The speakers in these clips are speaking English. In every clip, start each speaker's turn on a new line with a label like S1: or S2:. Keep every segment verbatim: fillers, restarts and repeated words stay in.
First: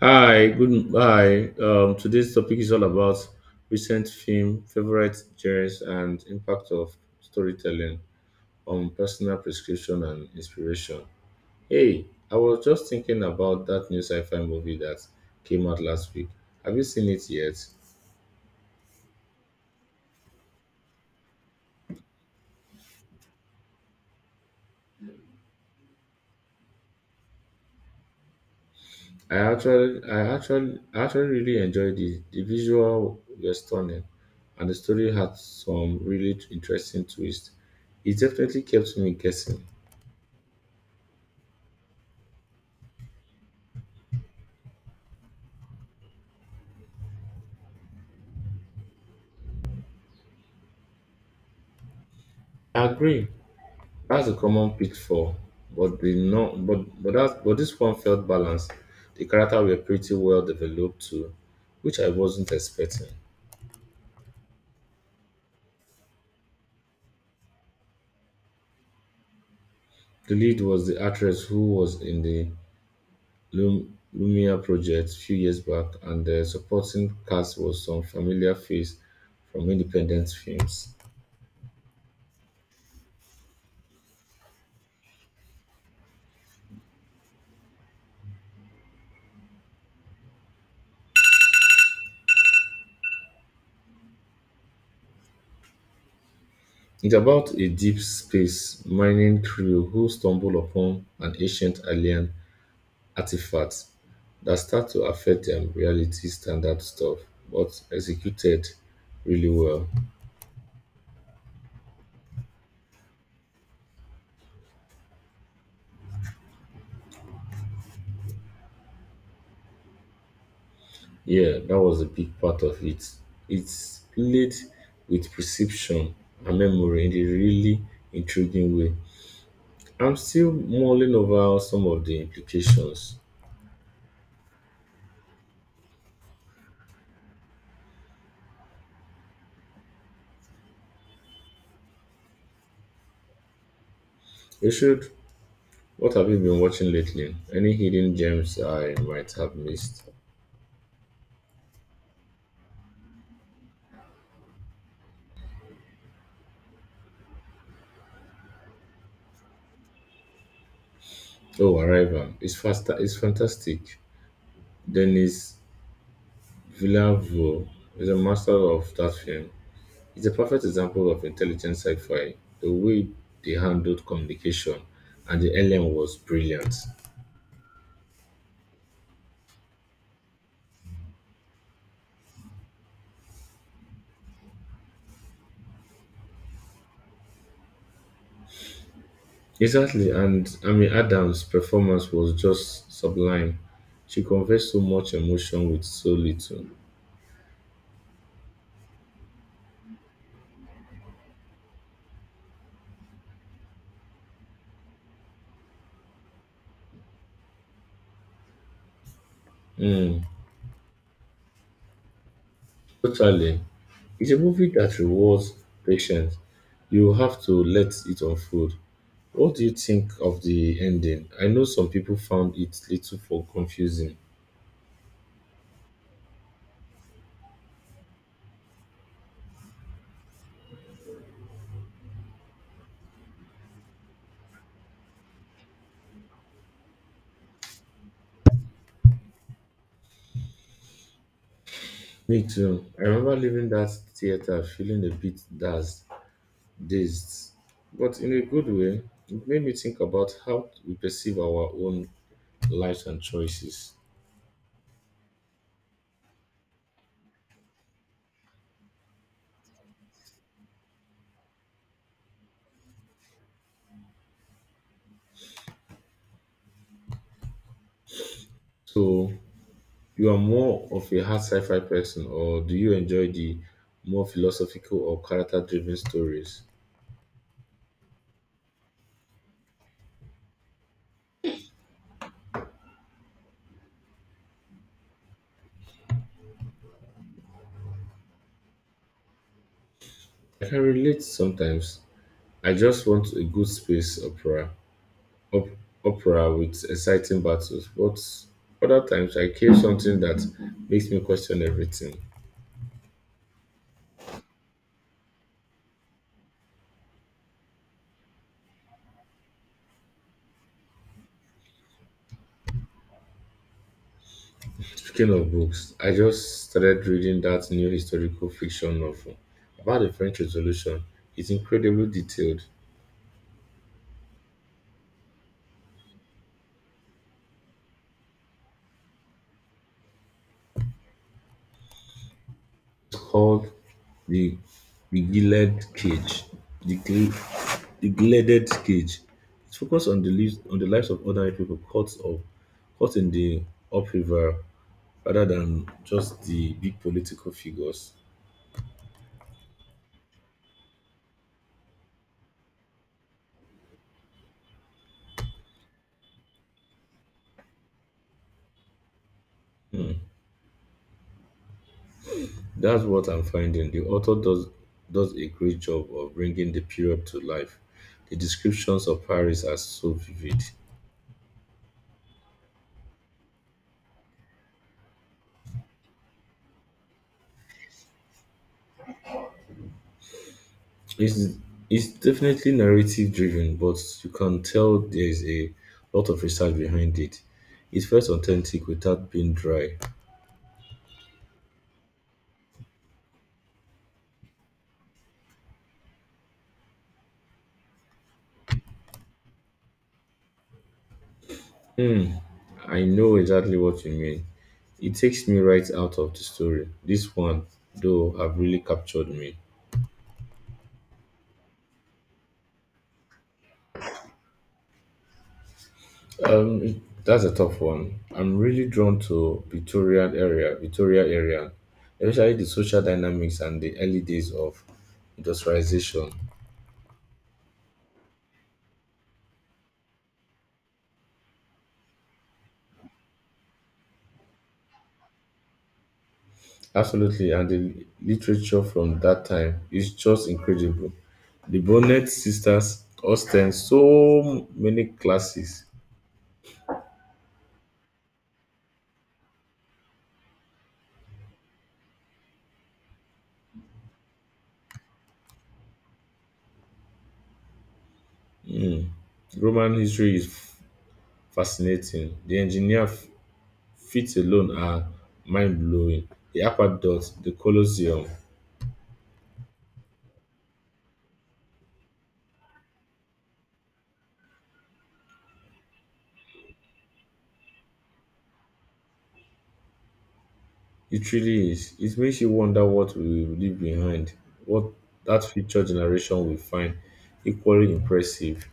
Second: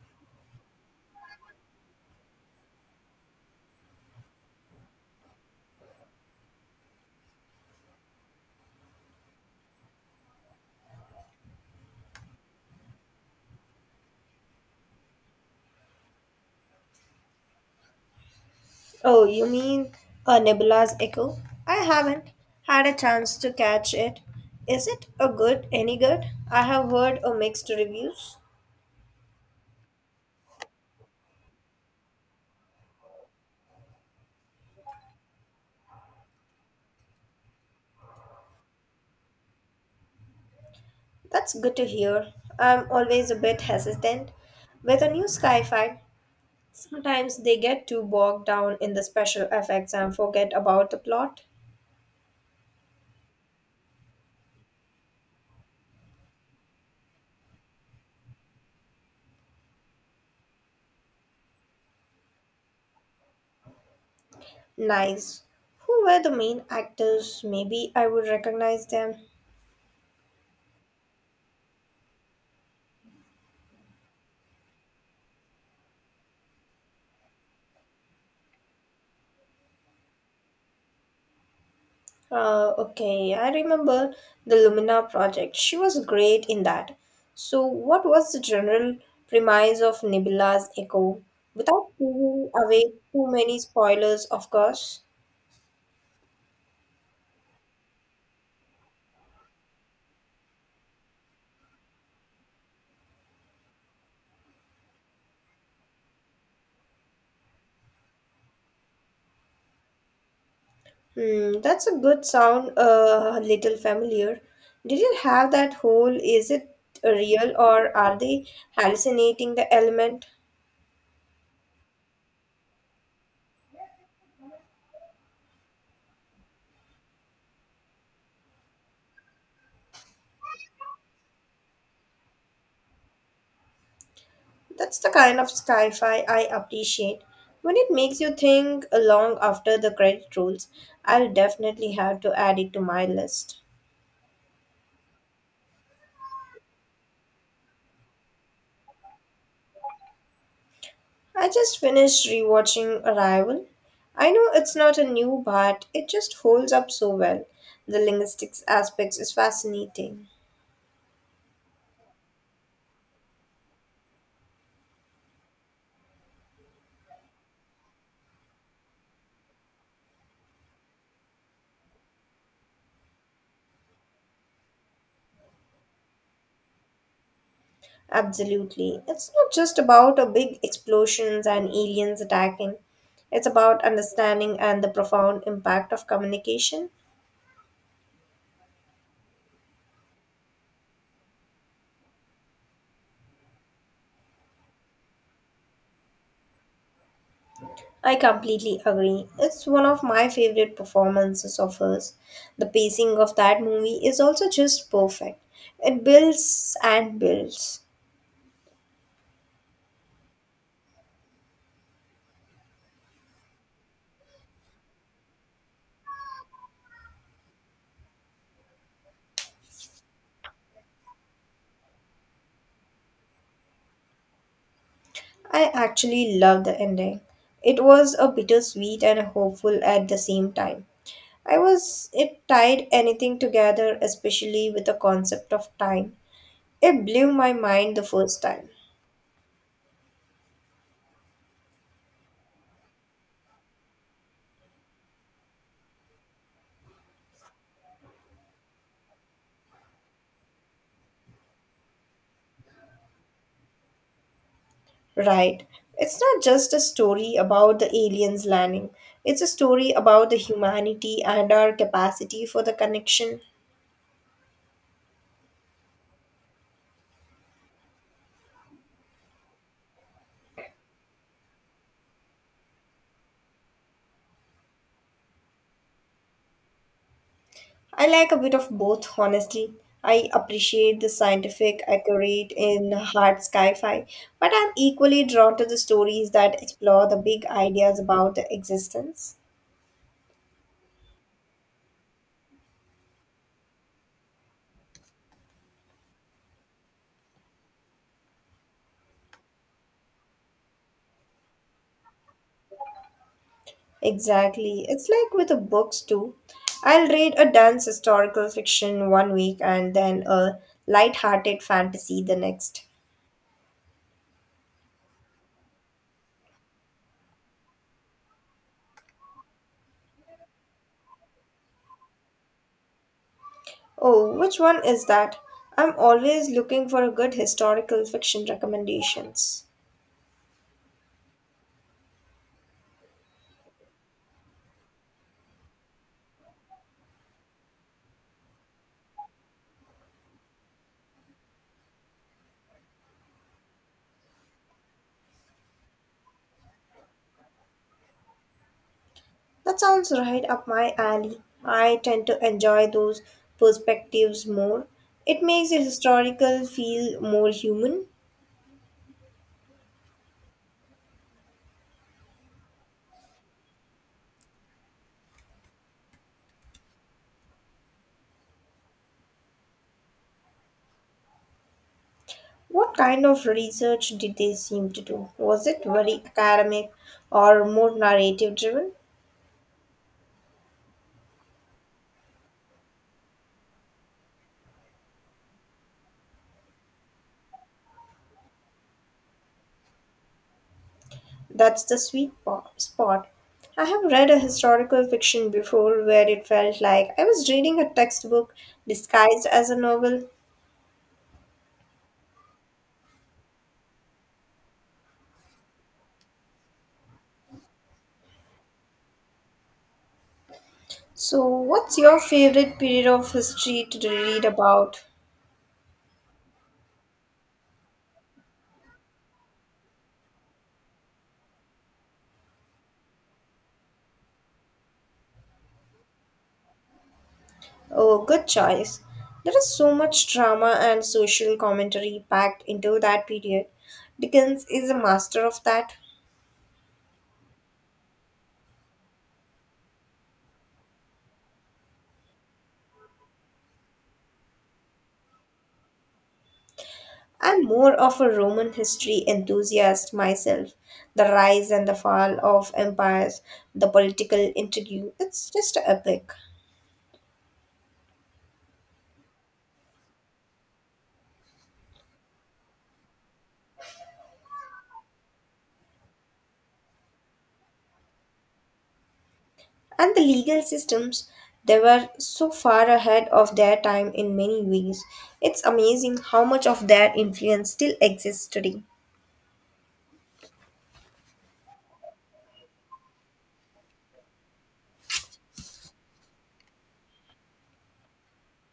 S1: Hi, good. Hi. Um, today's topic is all about recent film, favorite genres, and impact of storytelling on personal prescription and inspiration. Hey, I was just thinking about that new sci-fi movie that came out last week. Have you seen it yet?
S2: Oh, you mean a Nebula's Echo? I haven't had a chance to catch it. Is it a good any good? I have heard a mixed reviews.
S1: I actually, I actually, I actually really enjoyed it. The visual were stunning, and the story had some really interesting twists. It definitely kept me guessing.
S2: That's good to hear. I'm always a bit hesitant with a new sci-fi. Sometimes they get too bogged down in the special effects and forget about the plot.
S1: I agree. That's a common pitfall, but the no, but but that but this one felt balanced. The character were pretty well developed too, which I wasn't expecting.
S2: Nice. Who were the main actors? Maybe I would recognize them.
S1: The lead was the actress who was in the Lum- Lumia project a few years back, and the supporting cast was some familiar face from independent films.
S2: Uh, okay, I remember the Lumina project. She was great in that. So, what was the general premise of Nebula's Echo? Without giving away too many spoilers, of course.
S1: It's about a deep space mining crew who stumble upon an ancient alien artifacts that start to affect um, reality standard stuff, but executed really well.
S2: Hmm, that's a good sound, uh, a little familiar. Did it have that whole is it real or are they hallucinating the element?
S1: Yeah, that was a big part of it. It's played with perception and memory in a really intriguing way. I'm still mulling over some of the implications.
S2: That's the kind of sci fi I appreciate. When it makes you think long after the credit rolls, I'll definitely have to add it to my list.
S1: You should. What have you been watching lately? Any hidden gems I might have missed?
S2: I just finished rewatching Arrival. I know it's not a new, but it just holds up so well. The linguistics aspects is fascinating.
S1: Oh, Arrival. It's faster. It's fantastic. Dennis Villeneuve is a master of that film. It's a perfect example of intelligent sci-fi. The way they handled communication and the alien was brilliant.
S2: Absolutely. It's not just about a big explosions and aliens attacking. It's about understanding and the profound impact of communication.
S1: Exactly, and Amy Adams' performance was just sublime. She conveyed so much emotion with so little.
S2: I completely agree. It's one of my favorite performances of hers. The pacing of that movie is also just perfect. It builds and builds.
S1: Mm, totally. It's a movie that rewards patience. You have to let it unfold. What do you think of the ending? I know some people found it little for confusing.
S2: I actually love the ending. It was a bittersweet and hopeful at the same time. I was it tied anything together, especially with the concept of time. It blew my mind the first time.
S1: Me too. I remember leaving that theater feeling a bit daz- dazed, but in a good way. It made me think about how we perceive our own lives and choices.
S2: Right. It's not just a story about the aliens landing. It's a story about the humanity and our capacity for the connection.
S1: So, you are more of a hard sci fi person, or do you enjoy the more philosophical or character driven stories?
S2: I like a bit of both, honestly. I appreciate the scientific, accurate, and hard sci-fi, but I'm equally drawn to the stories that explore the big ideas about the existence.
S1: I can relate sometimes. I just want a good space opera, op- opera with exciting battles, but other times I crave something that makes me question everything.
S2: Exactly. It's like with the books too. I'll read a dense historical fiction one week and then a light-hearted fantasy the next.
S1: Speaking of books, I just started reading that new historical fiction novel about the French Revolution. It's incredibly detailed.
S2: Oh, which one is that? I'm always looking for a good historical fiction recommendations.
S1: It's called The, the Gilded Cage. The, Gil- the Gilded Cage. It focuses on the, lives, on the lives of ordinary people caught, up, caught in the upheaval rather than just the big political figures.
S2: That sounds right up my alley. I tend to enjoy those perspectives more. It makes the historical feel more human.
S1: That's what I'm finding. The author does does a great job of bringing the period to life. The descriptions of Paris are so vivid.
S2: What kind of research did they seem to do? Was it very academic or more narrative driven?
S1: It's it's definitely narrative driven, but you can tell there is a lot of research behind it. It felt authentic without being dry.
S2: That's the sweet po- spot. I have read a historical fiction before where it felt like I was reading a textbook disguised as a novel.
S1: Hmm, I know exactly what you mean. It takes me right out of the story. This one, though, have really captured me.
S2: So, what's your favorite period of history to read about?
S1: Um, it- that's a tough one. I'm really drawn to Victorian area, Victoria area, especially the social dynamics and the early days of industrialization.
S2: Oh, good choice. There is so much drama and social commentary packed into that period. Dickens is a master of that.
S1: Absolutely, and the literature from that time is just incredible. The Bonnet sisters, Austen, so many classes.
S2: I'm more of a Roman history enthusiast myself. The rise and the fall of empires, the political intrigue, it's just epic.
S1: Roman history is f- fascinating. The engineer f- feats alone are mind blowing. The aqueduct, the Colosseum.
S2: And the legal systems, they were so far ahead of their time in many ways. It's amazing how much of their influence still exists today.
S1: It really is. It makes you wonder what we will leave behind, what that future generation will find equally impressive.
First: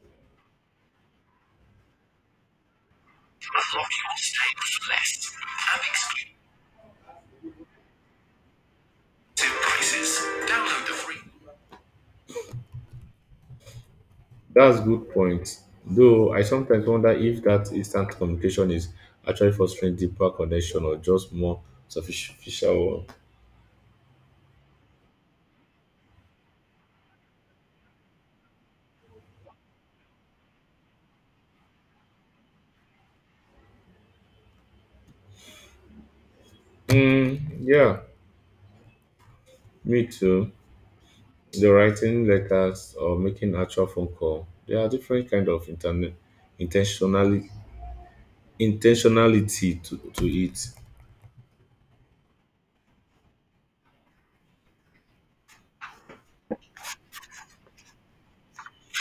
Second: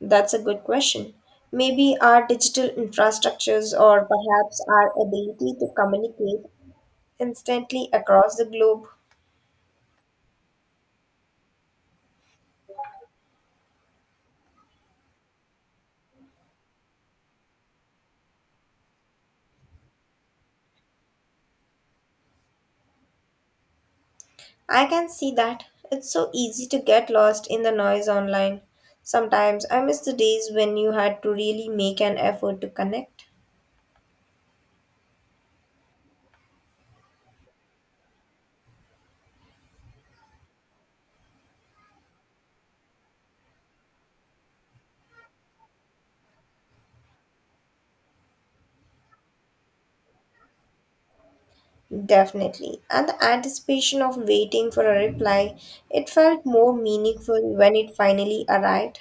S2: That's a good question. Maybe our digital infrastructures or perhaps our ability to communicate instantly across the globe.
S1: That's a good point. Though I sometimes wonder if that instant communication is actually fostering deeper connection or just more superficial one.
S2: I can see that. It's so easy to get lost in the noise online. Sometimes I miss the days when you had to really make an effort to connect.
S1: Mm, yeah, me too. The writing letters or making actual phone call. There are different kind of internet intentionality intentionality to, to it.
S2: Definitely. And the anticipation of waiting for a reply, it felt more meaningful when it finally arrived.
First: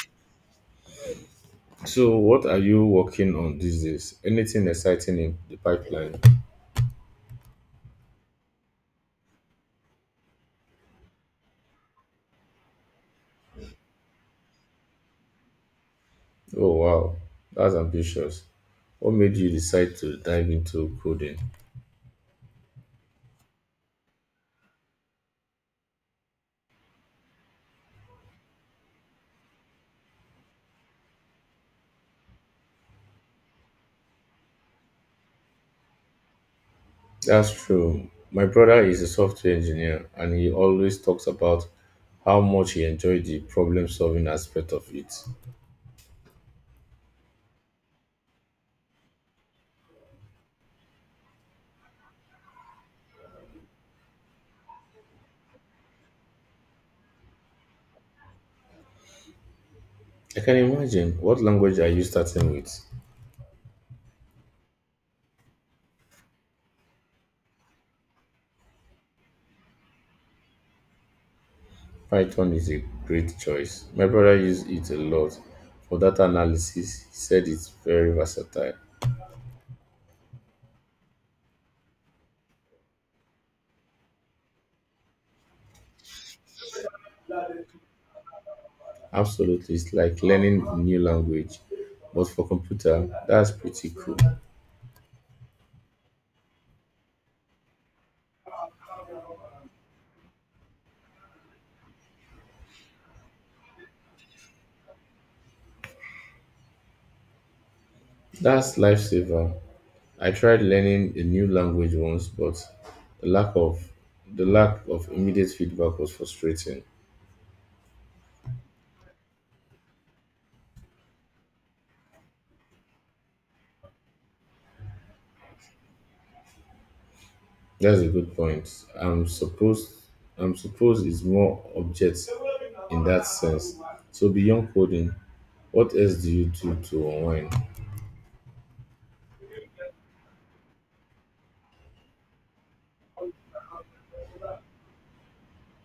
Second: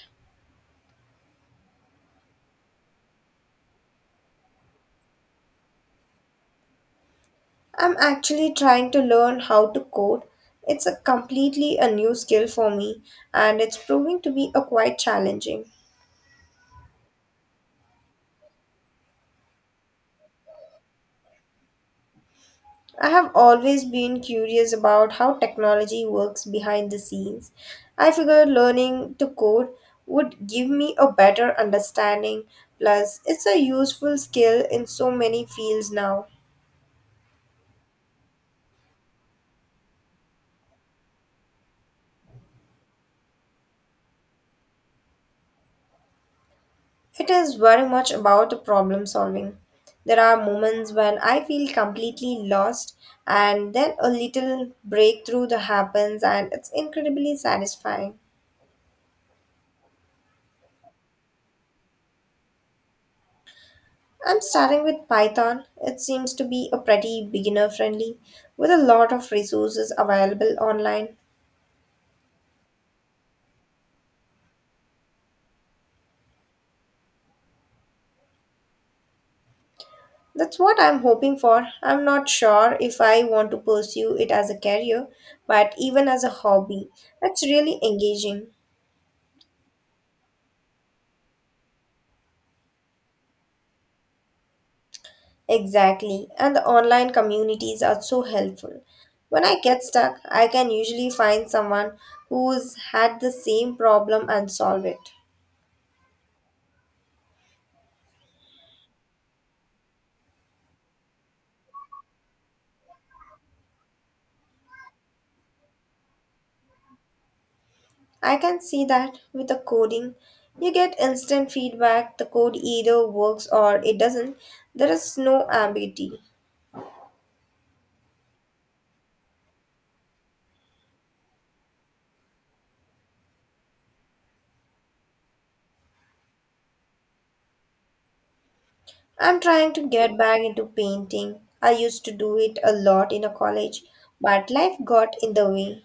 S1: So, what are you working on these days? Anything exciting in the pipeline?
S2: I'm actually trying to learn how to code. It's a completely a new skill for me and it's proving to be a quite challenging.
S1: Oh, wow, that's ambitious. What made you decide to dive into coding?
S2: I have always been curious about how technology works behind the scenes. I figured learning to code would give me a better understanding, plus, it's a useful skill in so many fields now.
S1: That's true. My brother is a software engineer and he always talks about how much he enjoyed the problem solving aspect of it.
S2: It is very much about the problem solving. There are moments when I feel completely lost, and then a little breakthrough that happens, and it's incredibly satisfying.
S1: I can imagine. What language are you starting with?
S2: I'm starting with Python. It seems to be a pretty beginner friendly with a lot of resources available online.
S1: Python is a great choice. My brother used it a lot for data analysis. He said it's very versatile.
S2: That's what I'm hoping for. I'm not sure if I want to pursue it as a career, but even as a hobby, that's really engaging.
S1: Absolutely, it's like learning a new language, but for computer. That's pretty cool.
S2: Exactly, and the online communities are so helpful. When I get stuck, I can usually find someone who's had the same problem and solve it.
S1: That's lifesaver. I tried learning a new language once, but the lack of the lack of immediate feedback was frustrating.
S2: I can see that with the coding, you get instant feedback. The code either works or it doesn't. There is no ambiguity.
S1: That's a good point. I'm supposed I'm supposed it's more objects in that sense. So beyond coding, what else do you do to unwind?
S2: I'm trying to get back into painting. I used to do it a lot in a college, but life got in the way.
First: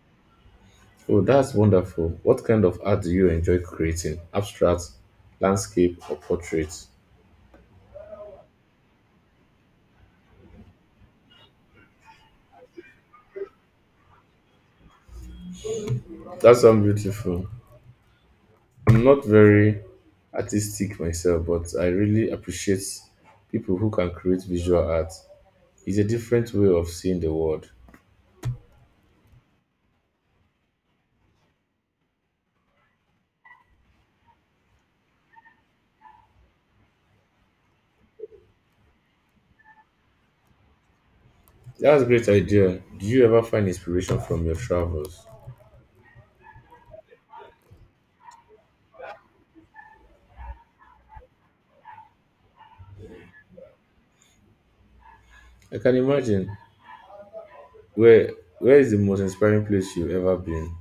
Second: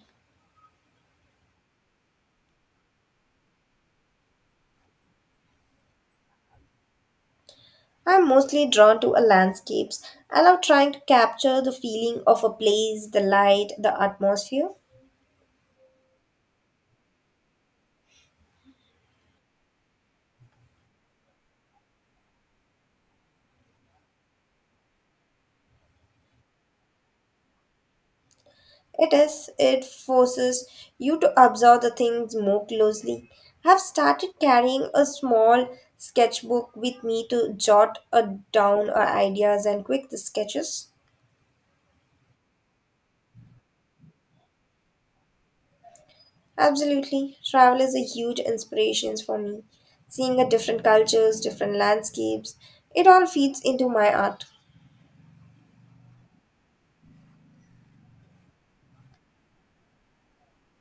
S1: Oh, that's wonderful. What kind of art do you enjoy creating? Abstract, landscape, or portraits?
S2: I'm mostly drawn to a landscapes. I love trying to capture the feeling of a place, the light, the atmosphere.
S1: That sounds beautiful. I'm not very artistic myself, but I really appreciate people who can create visual art. It's a different way of seeing the world.
S2: It is, it forces you to observe the things more closely. I've started carrying a small sketchbook with me to jot uh, down uh, ideas and quick sketches.
S1: That's a great idea. Do you ever find inspiration from your travels?
S2: Absolutely, travel is a huge inspiration for me. Seeing a different cultures, different landscapes, it all feeds into my art.
S1: I can imagine. Where where is the most inspiring place you've ever been?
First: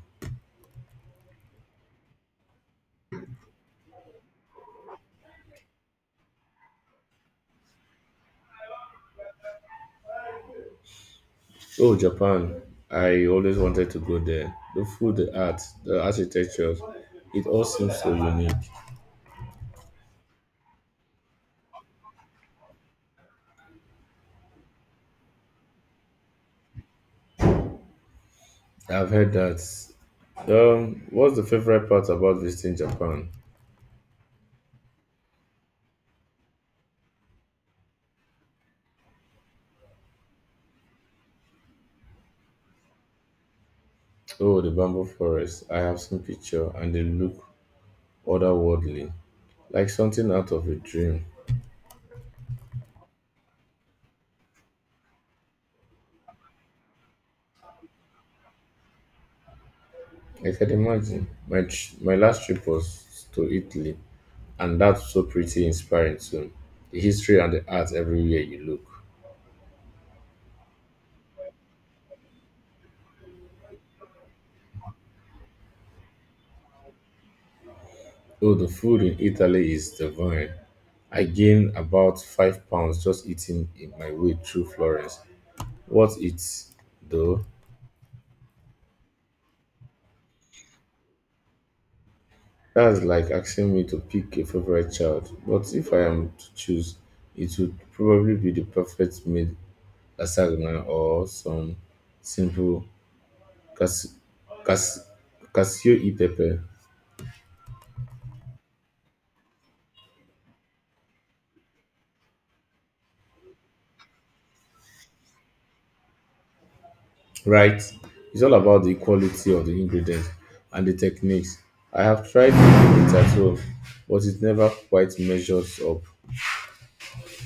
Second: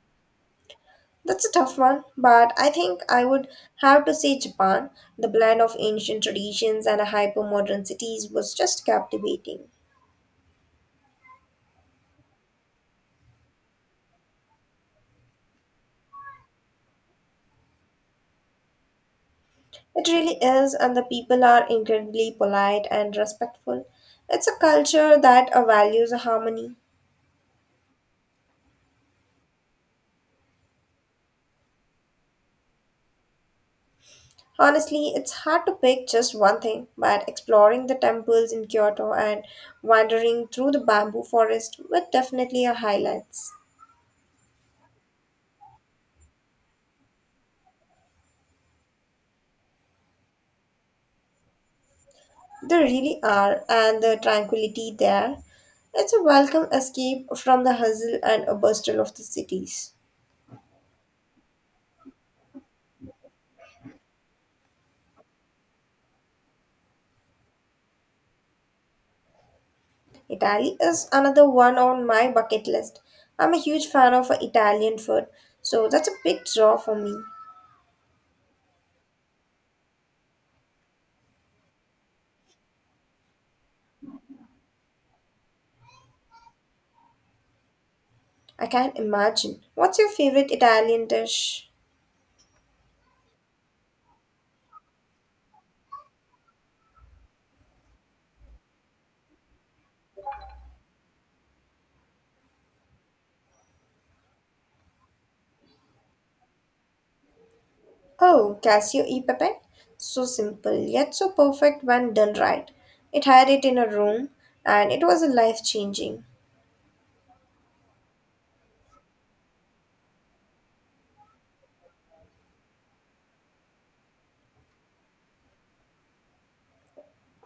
S2: That's a tough one, but I think I would have to say Japan. The blend of ancient traditions and hyper modern cities was just captivating.
S1: Oh, Japan. I always wanted to go there. The food, the art, the architecture, it all seems so unique.
S2: It really is, and the people are incredibly polite and respectful. It's a culture that uh, values harmony.
S1: I've heard that. Um, what's the favorite part about visiting Japan?
S2: Honestly, it's hard to pick just one thing, but exploring the temples in Kyoto and wandering through the bamboo forest were definitely a highlights.
S1: Oh, the bamboo forest. I have seen picture and they look otherworldly, like something out of a dream.
S2: They really are, and the tranquility there. It's a welcome escape from the hustle and bustle of the cities.
S1: I can imagine. My tr- my last trip was to Italy, and that's so pretty inspiring too. The history and the art everywhere you look.
S2: Italy is another one on my bucket list. I'm a huge fan of uh, Italian food, so that's a big draw for me.
S1: Oh, the food in Italy is divine. I gained about five pounds just eating in my way through Florence. What it though?
S2: I can't imagine. What's your favorite Italian dish?
S1: That's like asking me to pick a favorite child, but if I am to choose, it would probably be the perfect made lasagna or some simple cas- cas- cashew e pepper.
S2: Oh, Casio e pepe. So simple, yet so perfect when done right. It had it in a room, and it was life changing.
S1: Right? It's all about the quality of the ingredients and the techniques. I have tried making it at home, but it never quite measures up.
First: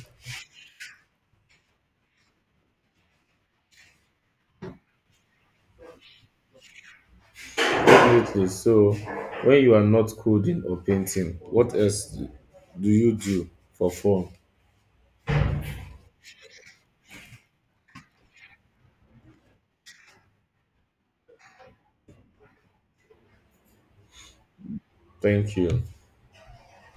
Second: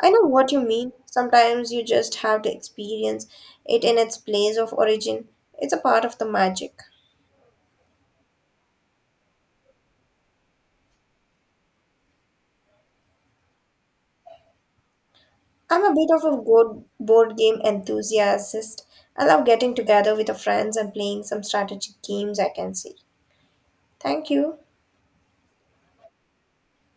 S2: I know what you mean. Sometimes you just have to experience it in its place of origin. It's a part of the magic.
S1: Absolutely. So, when you are not coding or painting, what else do you do for fun?
S2: I'm a bit of a board, board game enthusiast. I love getting together with the friends and playing some strategic games, I can say. Thank you.
S1: Thank you.